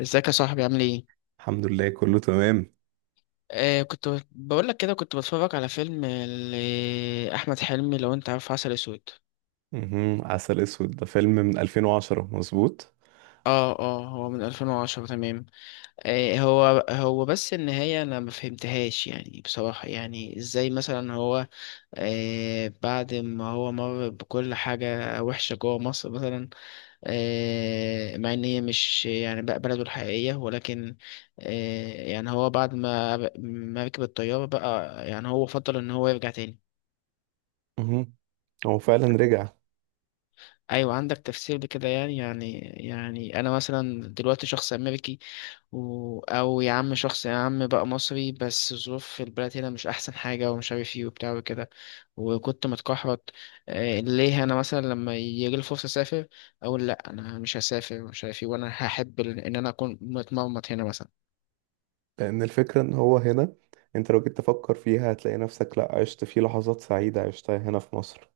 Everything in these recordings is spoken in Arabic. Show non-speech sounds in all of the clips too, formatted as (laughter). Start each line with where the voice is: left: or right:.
left: ازيك يا صاحبي، عامل ايه؟
right: الحمد لله كله تمام.
left: كنت بقول لك كده، كنت بتفرج على فيلم احمد حلمي، لو انت عارف عسل اسود.
right: مهم. عسل اسود ده فيلم من 2010، مظبوط.
left: اه هو من 2010، تمام. هو بس النهاية انا ما فهمتهاش، يعني بصراحة ازاي مثلا هو... بعد ما هو مر بكل حاجة وحشة جوه مصر مثلا، مع ان هي مش يعني بقى بلده الحقيقية، ولكن يعني هو بعد ما ركب الطيارة بقى، يعني هو فضل ان هو يرجع تاني.
right: مهم. هو فعلا رجع.
left: ايوه، عندك تفسير لكده؟ يعني انا مثلا دلوقتي شخص امريكي او يا عم شخص، يا عم بقى مصري، بس ظروف في البلد هنا مش احسن حاجه ومش عارف ايه وبتاع وكده، وكنت متكحرت. ليه انا مثلا لما يجي لي فرصه اسافر اقول لا انا مش هسافر ومش عارف ايه؟ وانا هحب ان انا اكون متمرمط هنا مثلا؟
right: لان الفكرة ان هو هنا، انت لو جيت تفكر فيها هتلاقي نفسك لا عشت فيه لحظات سعيدة عشتها هنا في مصر،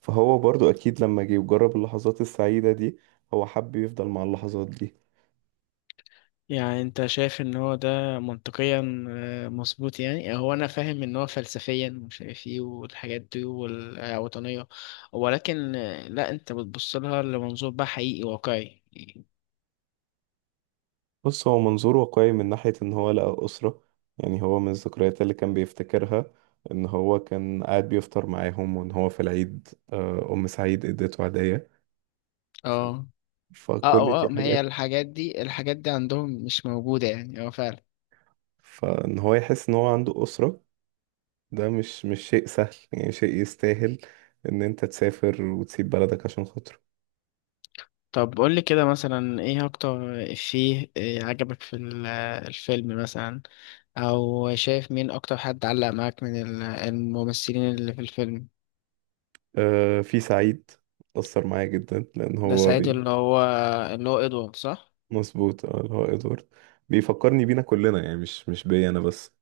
right: فهو برضو اكيد لما جه وجرب اللحظات السعيدة دي هو حب يفضل مع اللحظات دي.
left: يعني انت شايف ان هو ده منطقيا؟ مظبوط. يعني هو انا فاهم ان هو فلسفيا مش عارف ايه والحاجات دي والوطنية، ولكن لا، انت بتبص لها لمنظور بقى حقيقي واقعي.
right: بص، هو منظور واقعي من ناحية ان هو لقى اسرة. يعني هو من الذكريات اللي كان بيفتكرها ان هو كان قاعد بيفطر معاهم، وان هو في العيد ام سعيد اديته هدية.
left: اه
right: فكل دي
left: اه ما هي
right: حاجات.
left: الحاجات دي، الحاجات دي عندهم مش موجودة يعني، اه فعلا.
right: فان هو يحس ان هو عنده أسرة، ده مش شيء سهل، يعني شيء يستاهل ان انت تسافر وتسيب بلدك عشان خاطره.
left: طب قول لي كده، مثلا ايه اكتر افيه عجبك في الفيلم مثلا؟ او شايف مين اكتر حد علق معاك من الممثلين اللي في الفيلم؟
right: في سعيد أثر معايا جدا لان
left: ده
right: هو
left: سعيد، اللي هو ادوارد، صح؟
right: مظبوط. اه، اللي هو ادوارد بيفكرني بينا كلنا، يعني مش بيا انا بس.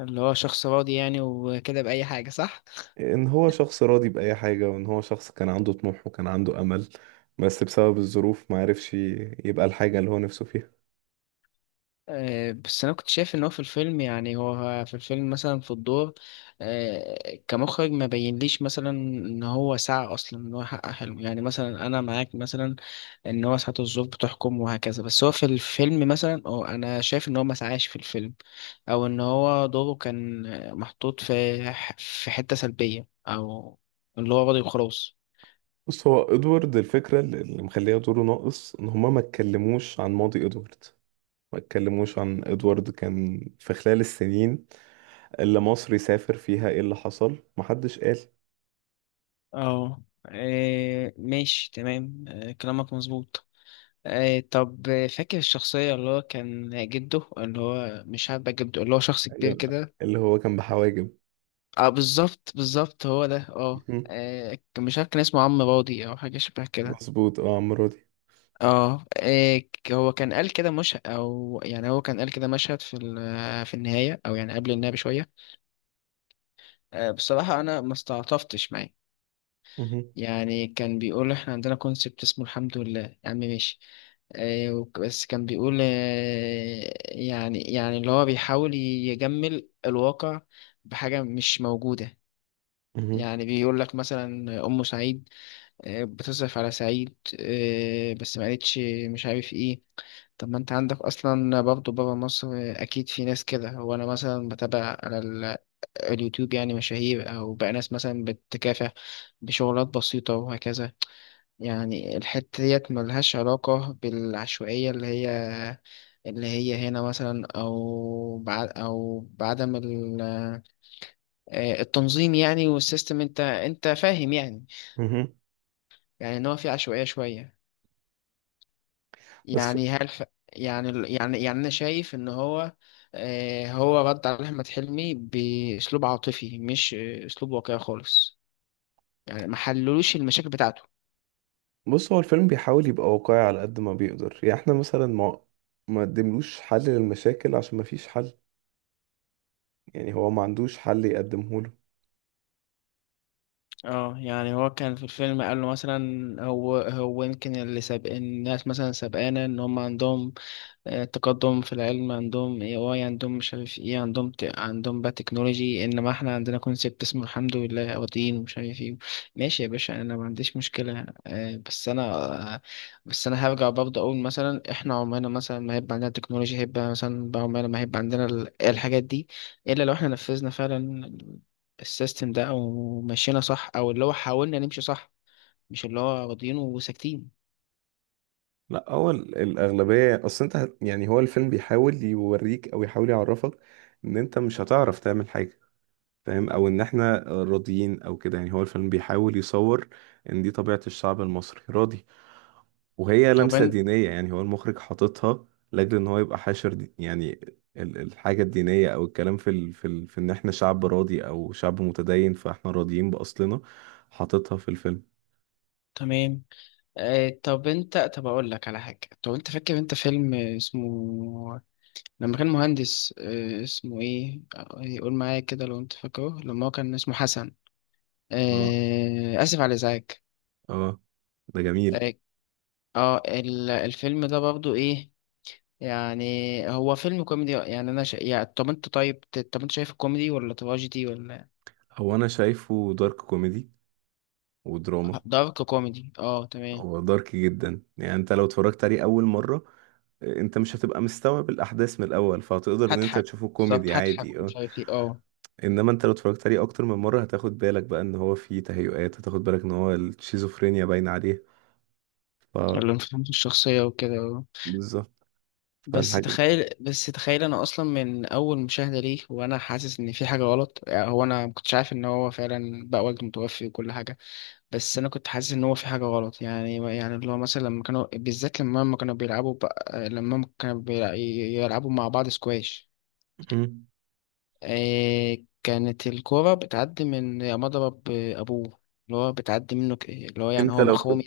left: اللي هو شخص راضي يعني وكده بأي حاجة، صح؟
right: ان هو شخص راضي بأي حاجة، وان هو شخص كان عنده طموح وكان عنده أمل، بس بسبب الظروف ما عرفش يبقى الحاجة اللي هو نفسه فيها.
left: بس انا كنت شايف ان هو في الفيلم، يعني هو في الفيلم مثلا في الدور كمخرج، ما بينليش مثلا ان هو سعى اصلا ان هو حقق حلمه. يعني مثلا انا معاك مثلا ان هو ساعات الظروف بتحكم وهكذا، بس هو في الفيلم مثلا، أو انا شايف ان هو ما سعاش في الفيلم، او ان هو دوره كان محطوط في في حتة سلبية، او اللي هو راضي وخلاص.
right: بص، هو ادوارد الفكرة اللي مخليها دوره ناقص ان هما ما اتكلموش عن ماضي ادوارد، ما اتكلموش عن ادوارد كان في خلال السنين اللي مصر يسافر فيها، ايه اللي حصل؟ محدش قال.
left: اه، ماشي تمام، كلامك مظبوط. طب فاكر الشخصية اللي هو كان جده، اللي هو مش عارف بقى جده، اللي هو شخص كبير
right: ايوه،
left: كده؟
right: اللي هو كان بحواجب.
left: اه، بالظبط بالظبط، هو ده اه.
right: مهم.
left: مش عارف كان اسمه عم راضي او حاجة شبه كده.
right: مظبوط، اه عمرو دي.
left: اه، هو كان قال كده، مش، او يعني هو كان قال كده مشهد في في النهاية، او يعني قبل النهاية بشوية. بصراحة انا ما استعطفتش معاه.
right: مهم.
left: يعني كان بيقول احنا عندنا كونسبت اسمه الحمد لله يا عم ماشي. بس كان بيقول اللي هو بيحاول يجمل الواقع بحاجة مش موجودة.
right: مهم.
left: يعني بيقول لك مثلا أم سعيد بتصرف على سعيد، بس ما قالتش مش عارف ايه. طب ما انت عندك اصلا برضه بابا مصر، اكيد في ناس كده. هو انا مثلا بتابع على اليوتيوب، يعني مشاهير او بقى ناس مثلا بتكافح بشغلات بسيطة وهكذا. يعني الحتة ديت ملهاش علاقة بالعشوائية اللي هي هنا مثلا، أو بعدم التنظيم يعني والسيستم. أنت فاهم يعني.
right: مهم.
left: يعني إن هو في عشوائية شوية،
right: بس
left: يعني يعني أنا شايف إن هو هو رد على أحمد حلمي بأسلوب عاطفي، مش أسلوب واقعي خالص. يعني ما حللوش المشاكل بتاعته.
right: بص، هو الفيلم بيحاول يبقى واقعي على قد ما بيقدر، يعني احنا مثلا ما قدملوش حل للمشاكل عشان ما فيش حل. يعني هو ما عندوش حل يقدمه.
left: اه. يعني هو كان في الفيلم قال له مثلا، هو يمكن اللي سابق الناس، مثلا سابقانا ان هم عندهم التقدم في العلم، عندهم اي اي عندهم مش عارف ايه، عندهم بقى تكنولوجي، انما احنا عندنا كونسيبت اسمه الحمد لله، او دين ومش عارف ايه. ماشي يا باشا، انا ما عنديش مشكلة، آه، بس انا هرجع برضه اقول مثلا احنا عمرنا مثلا ما هيبقى عندنا تكنولوجيا، هيبقى مثلا بقى عمرنا ما هيبقى عندنا إيه الحاجات دي، الا لو احنا نفذنا فعلا السيستم ده، او مشينا صح، او اللي هو حاولنا نمشي صح، مش اللي هو راضيين وساكتين.
right: لا، هو الأغلبية، أصل أنت يعني هو الفيلم بيحاول يوريك أو يحاول يعرفك إن أنت مش هتعرف تعمل حاجة، فاهم؟ أو إن إحنا راضيين أو كده. يعني هو الفيلم بيحاول يصور إن دي طبيعة الشعب المصري، راضي. وهي
left: طب
right: لمسة
left: إن-
right: دينية، يعني هو المخرج حاططها لأجل إن هو يبقى حاشر دي، يعني الحاجة الدينية أو الكلام في إن إحنا شعب راضي أو شعب متدين، فإحنا راضيين بأصلنا، حاططها في الفيلم.
left: تمام. طب انت، طب اقول لك على حاجه، طب انت فاكر انت فيلم اسمه لما كان مهندس، اسمه ايه، يقول معايا كده لو انت فاكره، لما هو كان اسمه حسن،
right: آه.
left: اسف على الازعاج.
right: آه. ده جميل.
left: اه، الفيلم ده برضو ايه يعني؟ هو فيلم كوميدي، يعني طب انت، طب انت شايف كوميدي ولا تراجيدي ولا؟
right: هو انا شايفه دارك كوميدي ودراما.
left: دارك كوميدي، اه، تمام.
right: هو دارك جدا، يعني انت لو اتفرجت عليه اول مرة انت مش هتبقى مستوعب الاحداث من الاول، فهتقدر ان انت
left: هضحك
right: تشوفه
left: بالظبط،
right: كوميدي
left: هضحك
right: عادي، اه.
left: مش عارف ايه اه.
right: انما انت لو اتفرجت عليه اكتر من مرة هتاخد بالك بقى ان هو فيه تهيؤات، هتاخد بالك ان هو الشيزوفرينيا باينة عليه. ف
left: اللي مفهمش الشخصيه وكده.
right: بالظبط.
left: بس
right: فالحاجة دي.
left: تخيل بس تخيل، انا اصلا من اول مشاهده ليه وانا حاسس ان في حاجه غلط. يعني هو انا ما كنتش عارف ان هو فعلا بقى والده متوفي وكل حاجه، بس انا كنت حاسس ان هو في حاجه غلط، يعني اللي هو مثلا لما كانوا بالذات، لما هم كانوا بيلعبوا بقى، لما هم كانوا يلعبوا مع بعض سكواش،
right: مم.
left: إيه، كانت الكوره بتعدي من مضرب ابوه، اللي هو بتعدي منه، اللي هو يعني
right: انت
left: هو
right: لو كنت،
left: مخروم.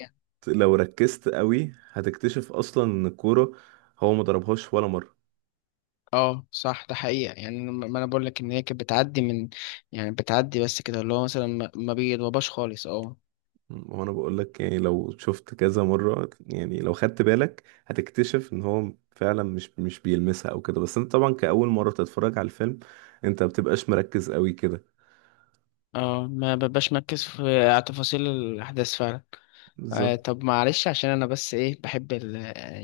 right: لو ركزت قوي هتكتشف اصلا ان الكورة هو ما ضربهاش ولا مرة.
left: اه صح، ده حقيقة يعني. ما انا بقول لك ان هي كانت بتعدي من، يعني بتعدي بس كده، اللي هو مثلا ما ما بيتوباش خالص اه.
right: وانا بقول لك، يعني لو شفت كذا مرة، يعني لو خدت بالك هتكتشف ان هو فعلا مش بيلمسها او كده، بس انت طبعا كأول مرة تتفرج على الفيلم انت ما بتبقاش مركز قوي كده.
left: اه، ما ببقاش مركز في على تفاصيل الاحداث فعلا.
right: بالظبط.
left: طب معلش، عشان انا بس ايه بحب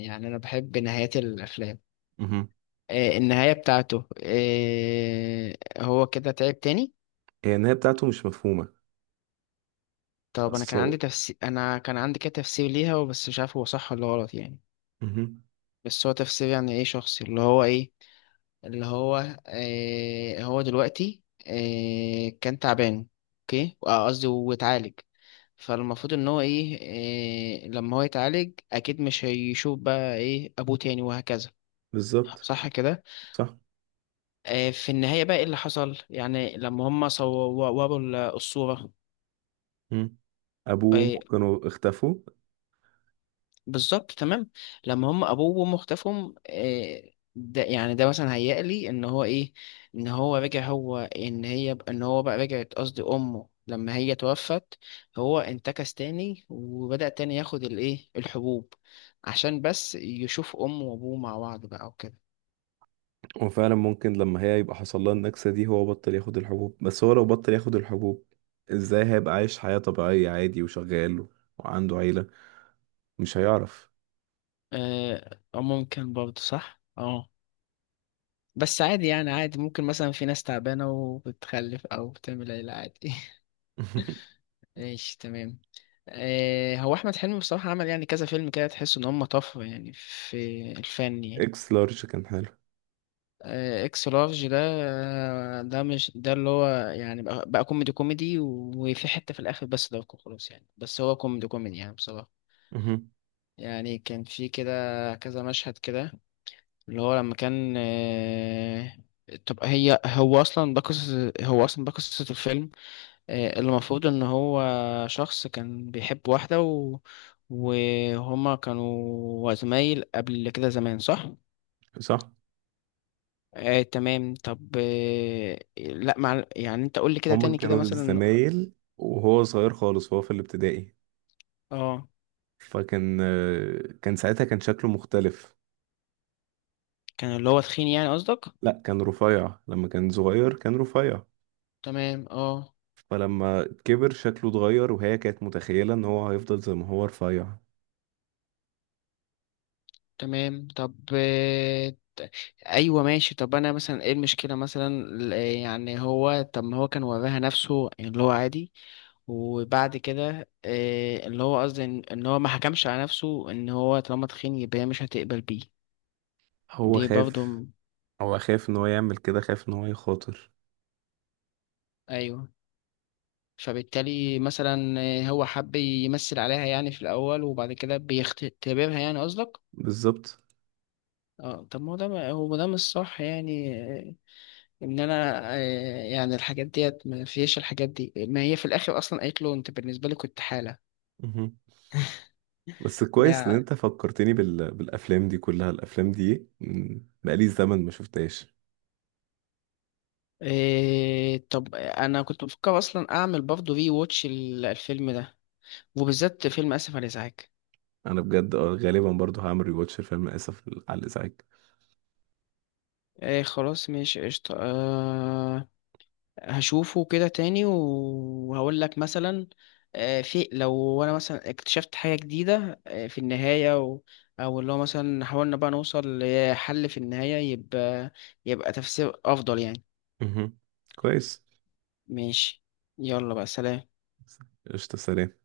left: يعني انا بحب نهايات الافلام.
right: مهم.
left: النهاية بتاعته، هو كده تعب تاني.
right: هي النهاية بتاعته مش مفهومة.
left: طب انا كان عندي
right: اصل.
left: تفسير، انا كان عندي كده تفسير ليها، بس مش عارف هو صح ولا غلط يعني.
right: مهم.
left: بس هو تفسير يعني ايه، شخصي. اللي هو ايه، اللي هو هو دلوقتي كان تعبان، اوكي، قصدي واتعالج. فالمفروض ان هو ايه، لما هو يتعالج اكيد مش هيشوف بقى ايه ابوه تاني وهكذا.
right: بالظبط.
left: صح كده؟
right: صح.
left: في النهاية بقى، ايه اللي حصل يعني لما هم صوروا الصورة؟
right: مم. ابوه
left: آه،
right: وامه كانوا اختفوا.
left: بالظبط، تمام. لما هم ابوه وامه اختفوا، ده يعني ده مثلا هيقلي لي ان هو ايه، ان هو رجع. هو ان هي ان هو بقى، رجعت قصدي امه، لما هي توفت هو انتكس تاني، وبدأ تاني ياخد الايه الحبوب عشان بس يشوف امه وابوه مع بعض بقى وكده.
right: وفعلا ممكن لما هي يبقى حصل لها النكسة دي هو بطل ياخد الحبوب، بس هو لو بطل ياخد الحبوب ازاي هيبقى عايش حياة طبيعية عادي وشغال وعنده عيلة؟ مش هيعرف.
left: أو ممكن برضه، صح اه. بس عادي يعني، عادي ممكن مثلا في ناس تعبانة وبتخلف او بتعمل عيلة عادي. (laughs)
right: (laughs)
left: ايش تمام. هو احمد حلمي بصراحه عمل يعني كذا فيلم كده تحس ان هم طفره يعني في الفن يعني.
right: اكس لارج كان حلو.
left: اكس لارج ده، مش ده اللي هو، يعني بقى كوميدي كوميدي، وفي حته في الاخر، بس ده خلاص يعني، بس هو كوميدي كوميدي يعني بصراحه.
right: مهم.
left: يعني كان في كده كذا مشهد كده اللي هو لما كان طب هي، هو اصلا ده قصه الفيلم، اللي المفروض ان هو شخص كان بيحب واحدة وهما كانوا زمايل قبل كده زمان، صح؟
right: صح.
left: تمام. طب آه لا مع... يعني انت قول لي كده
right: هما
left: تاني كده
right: كانوا
left: مثلا.
right: زمايل وهو صغير خالص وهو في الابتدائي،
left: اه،
right: فكان كان ساعتها كان شكله مختلف.
left: كان اللي هو تخين يعني قصدك؟
right: لا، كان رفيع لما كان صغير، كان رفيع.
left: تمام اه.
right: فلما كبر شكله اتغير، وهي كانت متخيلة ان هو هيفضل زي ما هو رفيع.
left: تمام. طب ايوه ماشي، طب انا مثلا ايه المشكله مثلا، يعني هو، طب ما هو كان وراها نفسه يعني، اللي هو عادي، وبعد كده اللي هو قصدي إن هو ما حكمش على نفسه ان هو طالما تخين يبقى هي مش هتقبل بيه.
right: هو
left: دي برضه
right: خاف.
left: م-
right: هو خاف ان هو يعمل كده، خاف ان هو يخاطر.
left: ايوه، فبالتالي مثلا هو حب يمثل عليها يعني في الاول، وبعد كده بيختبرها يعني قصدك.
right: بالظبط.
left: اه، طب ما هو ده، هو ده مش صح يعني ان انا يعني الحاجات ديت، ما فيش الحاجات دي، ما هي في الاخر اصلا قالت له انت بالنسبه لي كنت حاله.
right: مهم. بس
left: ما
right: كويس ان
left: هي
right: انت فكرتني بالافلام دي كلها، الافلام دي بقالي زمن ما شفتهاش.
left: إيه، طب انا كنت بفكر اصلا اعمل برضه ري ووتش الفيلم ده، وبالذات فيلم اسف على الازعاج.
right: انا بجد اه غالبا برضو هعمل ريواتش الفيلم اسف على الازعاج.
left: ايه خلاص، ماشي قشطة. أه هشوفه كده تاني وهقول لك مثلا أه في لو انا مثلا اكتشفت حاجة جديدة أه في النهاية، و... او اللي هو مثلا حاولنا بقى نوصل لحل في النهاية، يبقى تفسير افضل يعني.
right: مهم. كويس.
left: ماشي، يلا بقى، سلام.
right: قشطة. سلام.